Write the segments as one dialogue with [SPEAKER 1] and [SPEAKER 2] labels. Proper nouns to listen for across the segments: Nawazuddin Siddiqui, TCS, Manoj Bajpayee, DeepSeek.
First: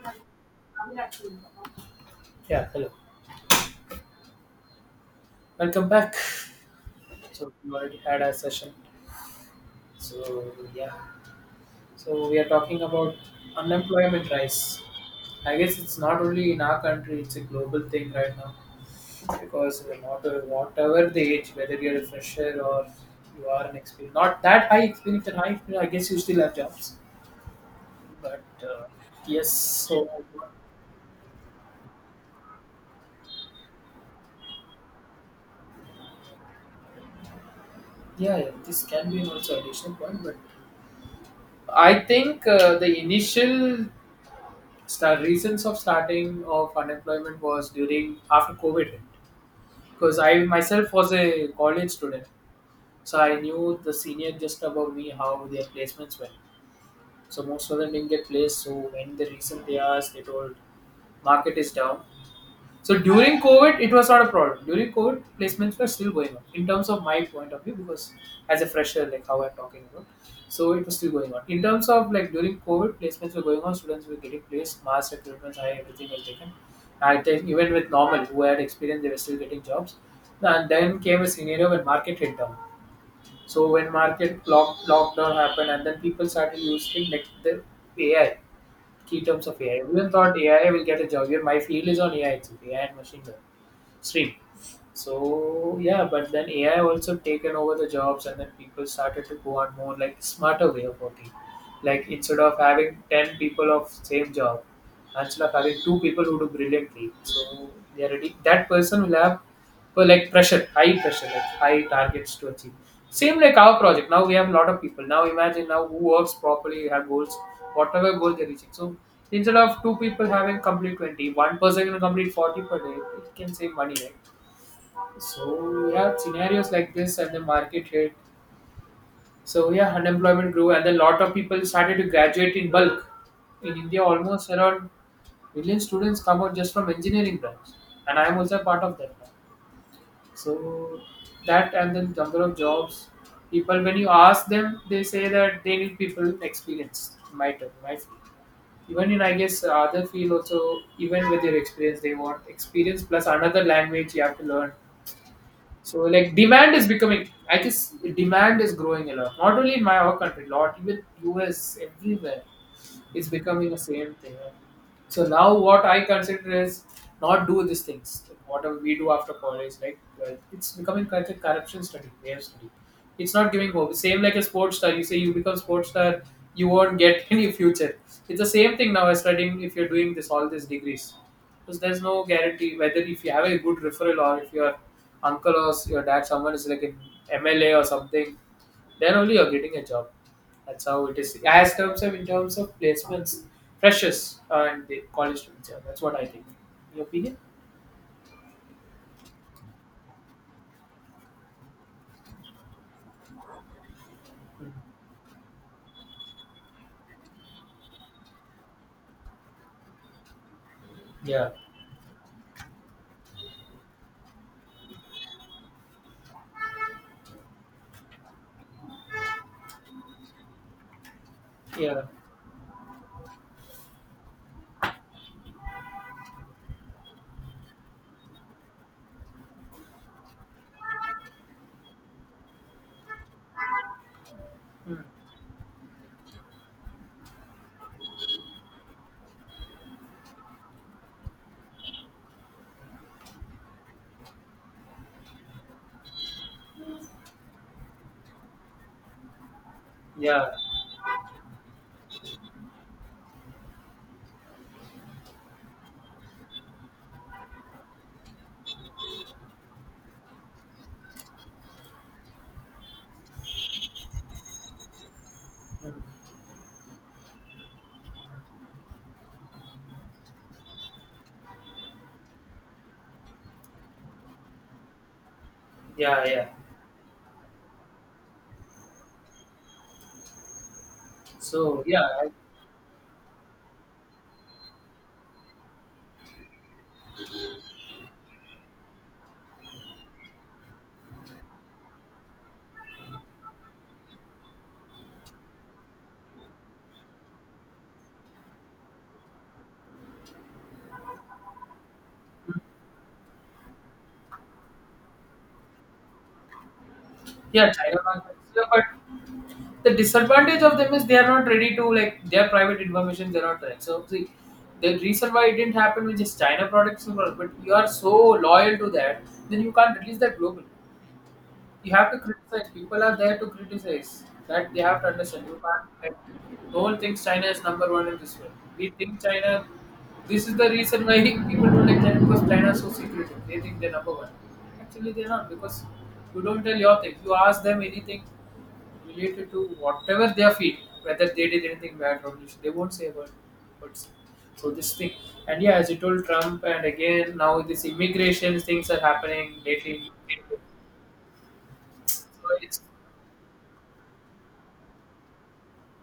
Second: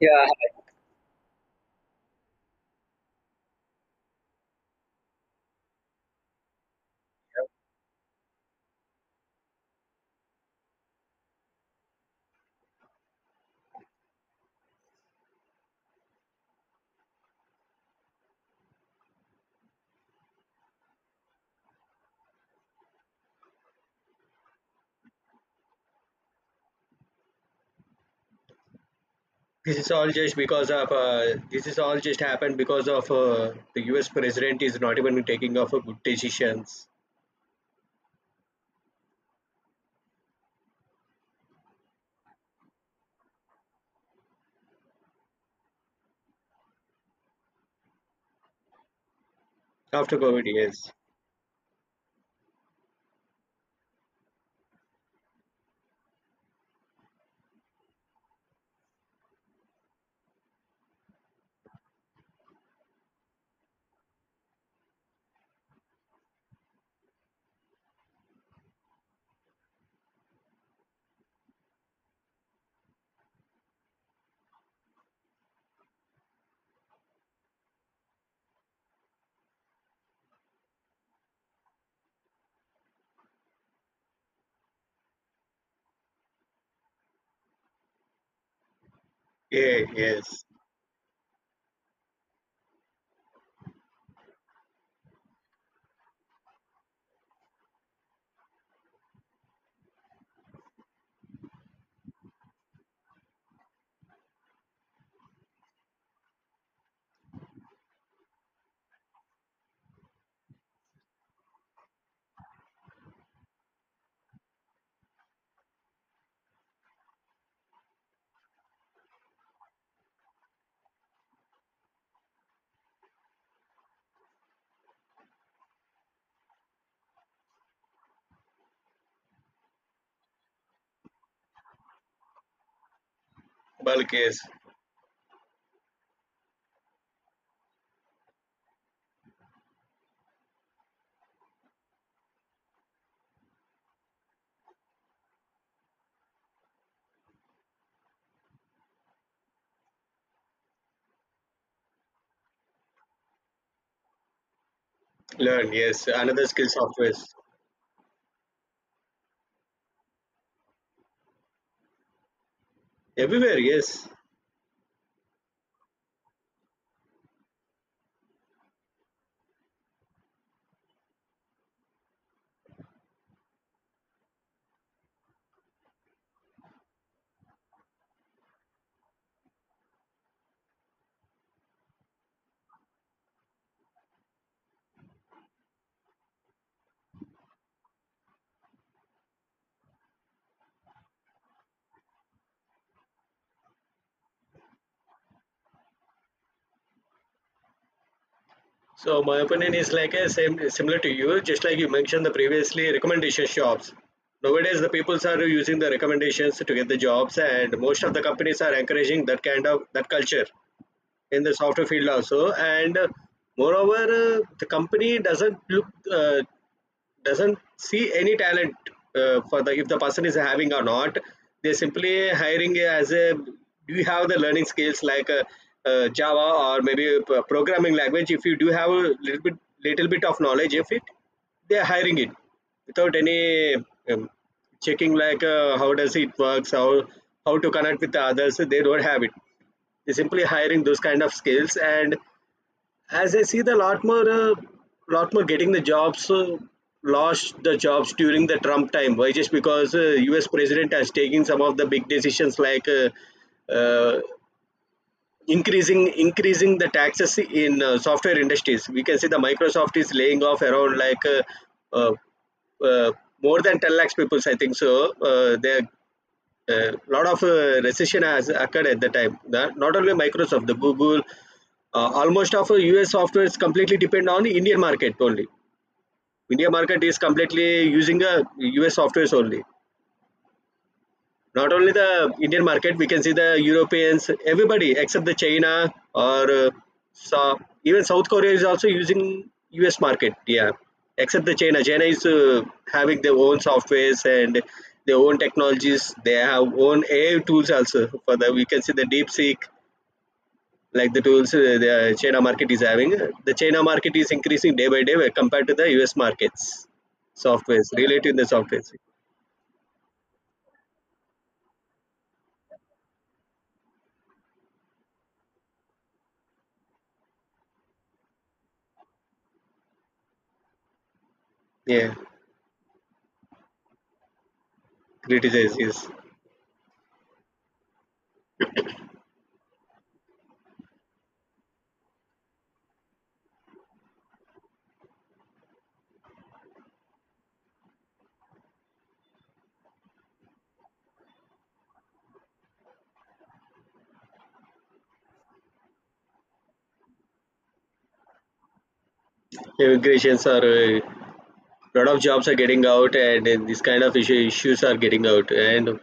[SPEAKER 1] Yeah,
[SPEAKER 2] Yeah, hello. Welcome back. So we already had our session. So yeah. So we are talking about unemployment rise. I guess it's not only in our country, it's a global thing right now. Because not whatever the age, whether you're a fresher or you are an experienced, not that high experience and high experience, I guess you still have jobs. But yes, so
[SPEAKER 1] this is all just happened because of the U.S. president is not even taking off good decisions.
[SPEAKER 2] yeah, yeah, this can be also additional point, but I think the initial start, reasons of starting of unemployment was during after COVID hit
[SPEAKER 1] After
[SPEAKER 2] because I
[SPEAKER 1] COVID.
[SPEAKER 2] myself
[SPEAKER 1] Yes,
[SPEAKER 2] was a college student, so I knew the senior just above me how their placements went. So most of them didn't get placed. So when the reason they asked, they told market is down. So during COVID, it was not a problem. During COVID, placements were still going on in terms of my point of view because as a fresher, like how I'm talking about, so it was still going on. In terms of like during COVID, placements were going on. Students were getting placed, mass recruitments, high everything was taken. I think even with normal who had experience, they were still getting jobs. And then came a scenario when market hit down. So when market lockdown happened, and then people started using like the AI, key terms of AI.
[SPEAKER 1] yeah,
[SPEAKER 2] Everyone thought
[SPEAKER 1] yes.
[SPEAKER 2] AI will get a job. Here, my field is on AI, it's AI and machine learning stream. So yeah, but then AI also taken over the jobs, and then people started to go on more like smarter way of working. Like instead of having 10 people of same job, instead of having two people who do brilliantly, so they are ready. That person will have well, like pressure, high pressure, like high targets to achieve. Same like our project. Now we have a lot of people. Now imagine now who works properly, you have goals, whatever goal they're reaching. So instead of two people having complete 20, one person can complete 40 per day, it can save money, right? So yeah, scenarios like this and the market rate. So yeah, unemployment grew and a lot of people started to graduate in bulk. In India,
[SPEAKER 1] Bulk, yes.
[SPEAKER 2] almost around million students come out just from engineering branch. And I am also a part of that. So that and then number of jobs, people when you ask them, they say that they need people experienced in my term, my field. Even in I guess other field also, even with your experience, they want experience plus another language you have to learn.
[SPEAKER 1] Learn,
[SPEAKER 2] So
[SPEAKER 1] yes,
[SPEAKER 2] like
[SPEAKER 1] another skill
[SPEAKER 2] demand is
[SPEAKER 1] software.
[SPEAKER 2] becoming, I guess demand is growing a lot. Not only in my our country, lot even US everywhere is
[SPEAKER 1] Everywhere.
[SPEAKER 2] becoming the
[SPEAKER 1] Yes.
[SPEAKER 2] same thing. So now what I consider is not do these things. Like whatever we do after college, like it's becoming kind of corruption study, their study. It's not giving hope. Same like a sports star. You say you become sports star, you won't get any future. It's the same thing now as studying if you're doing this all these degrees because there's no guarantee whether if you have a good referral or if your uncle or your dad someone is like an MLA or something, then only you're getting a job. That's how it is. As terms of in terms of placements, freshers and the college students. Yeah, that's what I think. Your opinion?
[SPEAKER 1] So my opinion is like a same similar to you, just like you mentioned the previously recommendation shops.
[SPEAKER 2] Mm.
[SPEAKER 1] Nowadays, the peoples are using the recommendations to get the jobs, and most of the companies are encouraging that kind of that culture in
[SPEAKER 2] Yeah,
[SPEAKER 1] the software field also. And moreover, the company uh, doesn't see any talent, for the if the person is having or not. They
[SPEAKER 2] yeah.
[SPEAKER 1] simply hiring as a, do you have the learning skills? Like java, or maybe a programming language. If you do have a little bit little bit of knowledge, if it, they're hiring it without any um,
[SPEAKER 2] Mm.
[SPEAKER 1] checking. Like how does it works, how to connect with the others, they don't have it. They're simply hiring those kind of skills. And as I see, the lot more getting the jobs, lost the jobs during the Trump time. Why? Just because U.S.
[SPEAKER 2] Yeah.
[SPEAKER 1] president has taken some of the big decisions, like, uh, increasing the taxes in software industries. We can see the Microsoft is laying off around, like, uh, uh, more than 10 lakhs people, I think so. They are,
[SPEAKER 2] Mm.
[SPEAKER 1] a lot of recession has occurred at the time. The, not only Microsoft, the Google, almost of US software is completely depend on Indian market only.
[SPEAKER 2] Yeah, yeah.
[SPEAKER 1] India market is completely using US softwares only. Not
[SPEAKER 2] So
[SPEAKER 1] only
[SPEAKER 2] yeah,
[SPEAKER 1] the Indian market, we can see the Europeans, everybody except the China, or so even South Korea is also using US market. Yeah, except the China. China is having their own softwares and their own technologies. They have own AI tools also. For the, we can see the DeepSeek like the tools, the China market is having. The China market is increasing day by day when compared to the US markets.
[SPEAKER 2] yeah,
[SPEAKER 1] Softwares
[SPEAKER 2] China
[SPEAKER 1] related
[SPEAKER 2] market.
[SPEAKER 1] to the
[SPEAKER 2] Yeah, but
[SPEAKER 1] softwares.
[SPEAKER 2] the disadvantage of them is they are not ready to like their private information they're not ready. So see, the reason why it didn't happen with just China products, but you are so loyal to that, then you can't release that globally you have
[SPEAKER 1] Yeah,
[SPEAKER 2] to criticize. People are there to criticize. That they have to understand. You
[SPEAKER 1] criticize,
[SPEAKER 2] can't
[SPEAKER 1] yes.
[SPEAKER 2] like, no one thinks China is number one in this world. We think China. This is the reason why people don't like China because China is so secretive. They think they're number one. Actually, they're not because you don't tell your thing. You ask them anything related to whatever their field, whether they did anything bad or not. They won't say a word. But so this thing, and yeah, as you told Trump, and again now this immigration things are happening lately.
[SPEAKER 1] Immigrations are, a lot of
[SPEAKER 2] So
[SPEAKER 1] jobs are
[SPEAKER 2] it's.
[SPEAKER 1] getting out, and this kind of issues are getting out. And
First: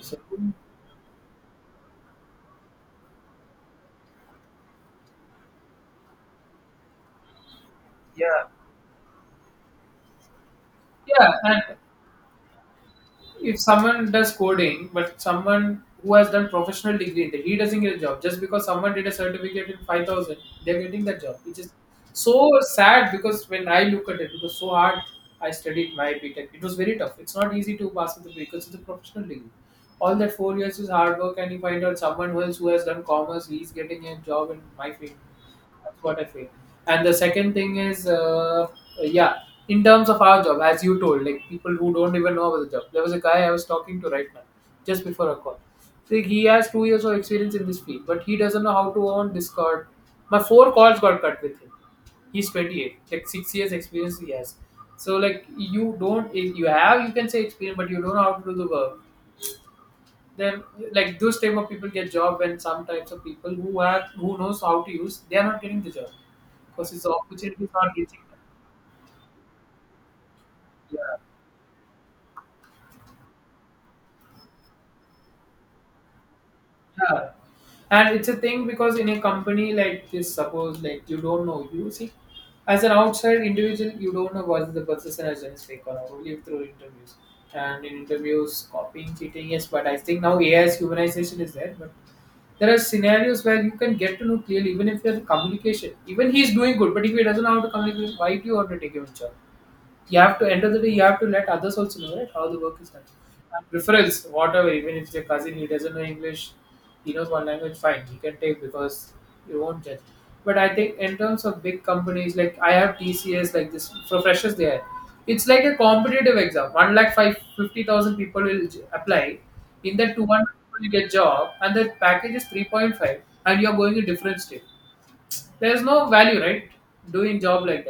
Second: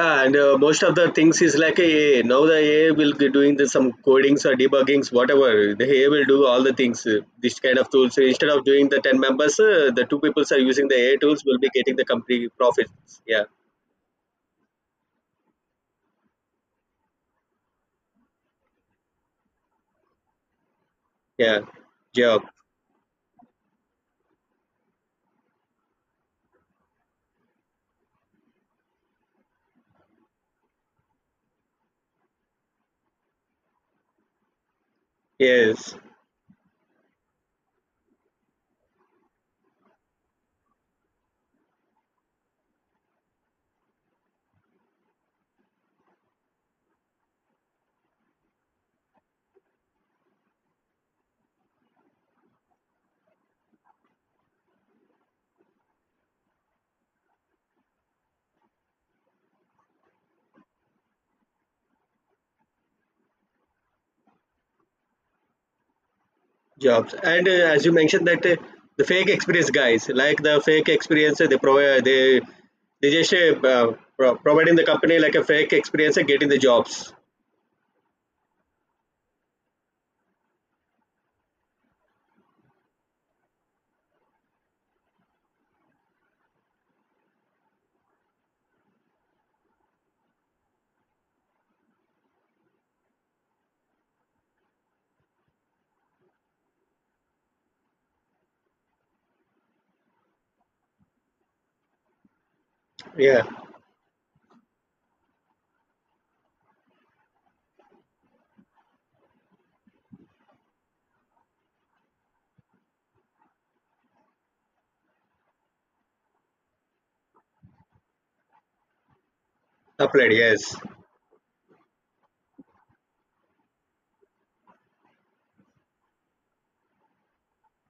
[SPEAKER 2] So
[SPEAKER 1] and most of the things is like a, now the AI will be doing the, some codings or debuggings, whatever the AI will do all the things, this kind of tools. So
[SPEAKER 2] yeah.
[SPEAKER 1] instead of doing the 10 members, the two people are using the AI
[SPEAKER 2] Yeah,
[SPEAKER 1] tools will
[SPEAKER 2] and
[SPEAKER 1] be getting the company profits. Yeah.
[SPEAKER 2] if someone does coding, but someone who has done professional degree in that, he doesn't get a job. Just because someone did a certificate in 5,000, they're getting that job, which
[SPEAKER 1] Yeah.
[SPEAKER 2] is
[SPEAKER 1] Job,
[SPEAKER 2] so sad because when I look at it, it was so hard. I studied my B.Tech. It was very tough. It's not easy to pass with the because it's a professional degree. All that 4 years is hard work, and you find out someone else who has done commerce, he's getting a job in my field.
[SPEAKER 1] yes.
[SPEAKER 2] That's what I feel. And the second thing is, yeah, in terms of our job, as you told, like people who don't even know about the job. There was a guy I was talking to right now, just before a call. See, he has 2 years of experience in this field, but he doesn't know how to own Discord. My four calls got cut with him. He's 28, like 6 years experience he has. So like you don't, if you have you can say experience, but you don't know how to do the work then like those type of people get job and some types of people who are who knows how to use they are not getting the job because his
[SPEAKER 1] Jobs. And
[SPEAKER 2] opportunity is
[SPEAKER 1] as
[SPEAKER 2] not
[SPEAKER 1] you
[SPEAKER 2] reaching
[SPEAKER 1] mentioned
[SPEAKER 2] them.
[SPEAKER 1] that, the fake experience guys, like the fake
[SPEAKER 2] Yeah.
[SPEAKER 1] experience, they provide, they just providing the company like a fake experience and getting the jobs.
[SPEAKER 2] Yeah. And it's a thing because in a company like this, suppose like you don't know, you see, as an outside individual, you don't know what the person has done fake or not, only through interviews. And in interviews, copying, cheating, yes, but I think now AI's humanization is there. But there are scenarios where you can get to know clearly, even if there's communication. Even he's doing good, but if he doesn't know how to communicate, why do you want to take him a job? You have to end of the day, you have to let others also know, right? How the work is done.
[SPEAKER 1] Yeah.
[SPEAKER 2] And preference, whatever, even if it's your cousin, he doesn't know English, he knows one language, fine, you can take because you won't judge. But I think in terms of big companies, like I have TCS, like this for freshers there, it's like a competitive exam. 1 lakh 550,000 people will apply. In that two
[SPEAKER 1] Applied,
[SPEAKER 2] one
[SPEAKER 1] yes.
[SPEAKER 2] people you get job, and the package is 3.5, and you're going a different state. There's no value, right? Doing job like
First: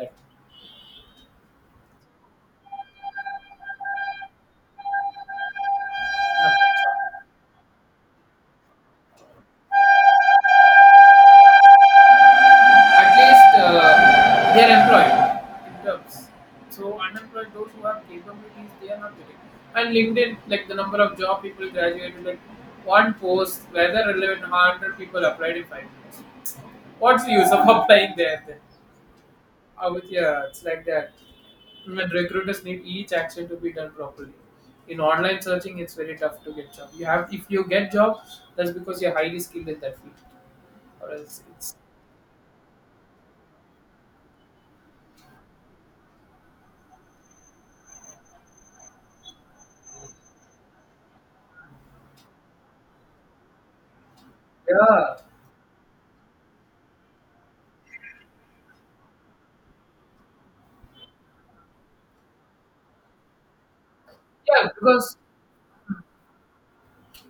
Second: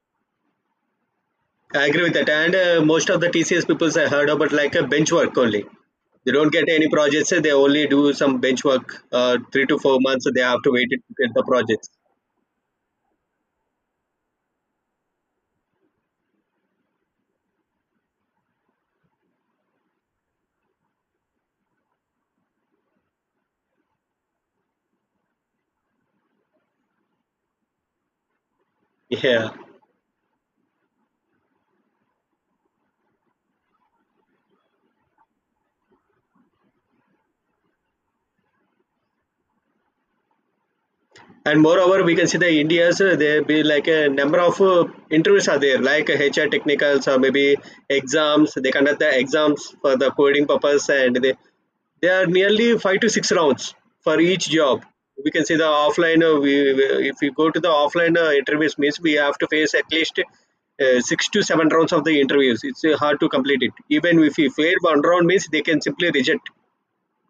[SPEAKER 1] I agree with that. And most of the TCS peoples, I heard about, like a bench work only. They don't get any
[SPEAKER 2] that.
[SPEAKER 1] projects, they only do some bench work, 3 to 4 months, they have to wait to get the projects.
[SPEAKER 2] At least they are employed in terms. So unemployed, those who have capabilities, they are not getting. And LinkedIn, like the number of job people graduated, like one post, whether relevant, 100 people applied in 5 minutes. What's the use of applying there? Then?
[SPEAKER 1] Yeah.
[SPEAKER 2] With yeah, it's like that. When recruiters need each action to be done properly. In online searching, it's very tough to get job. You have if you get job, that's because you're highly skilled in that field, or else
[SPEAKER 1] And
[SPEAKER 2] it's.
[SPEAKER 1] moreover, we can see the India's, there be like a number of interviews are there, like HR technicals, or maybe exams. They conduct the exams for the coding purpose, and they are nearly five to six rounds for each job.
[SPEAKER 2] Yeah,
[SPEAKER 1] We can see the offline, if we go to the offline interviews, means we have to face at least six to seven rounds of the interviews. It's hard to complete it, even if we
[SPEAKER 2] yeah
[SPEAKER 1] fail one
[SPEAKER 2] because
[SPEAKER 1] round, means they can simply reject.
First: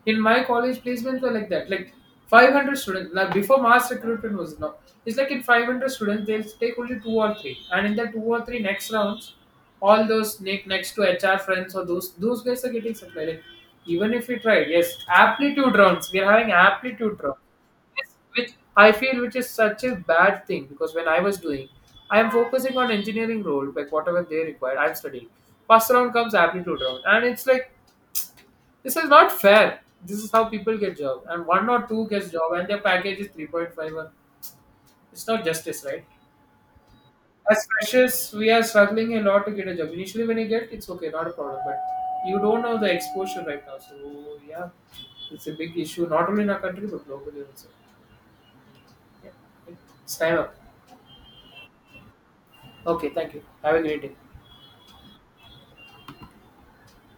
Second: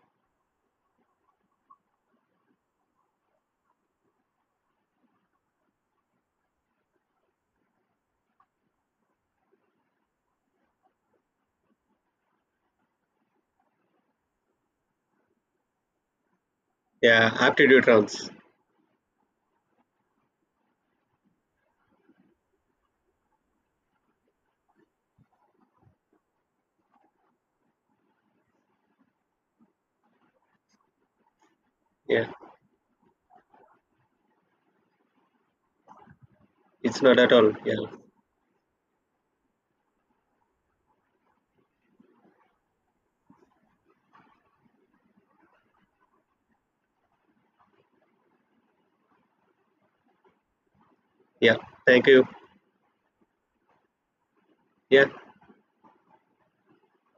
[SPEAKER 2] in my college placements were like that like 500 students. Now, before mass recruitment was now it's like in 500 students they'll take only two or three and in the two or three next rounds all those next to HR friends or those guys are getting supplied like, even if we try yes aptitude rounds we are having aptitude
[SPEAKER 1] Yeah,
[SPEAKER 2] rounds.
[SPEAKER 1] aptitude
[SPEAKER 2] Yes,
[SPEAKER 1] rounds.
[SPEAKER 2] which I feel which is such a bad thing because when I was doing, I am focusing on engineering role, like whatever they required, I'm studying. First round comes aptitude round, and it's like this is not fair. This is how people get job, and one or two
[SPEAKER 1] Yeah,
[SPEAKER 2] gets job, and their package is 3.5. It's not justice, right?
[SPEAKER 1] it's not at all.
[SPEAKER 2] As
[SPEAKER 1] Yeah.
[SPEAKER 2] freshers, we are struggling a lot to get a job. Initially, when you get, it's okay, not a problem. But you don't know the exposure right now, so yeah, it's a big issue, not only in our country but globally also. Yeah. It's time up.
[SPEAKER 1] Yeah, thank you.
[SPEAKER 2] Okay, thank you. Have a great day.
[SPEAKER 1] Their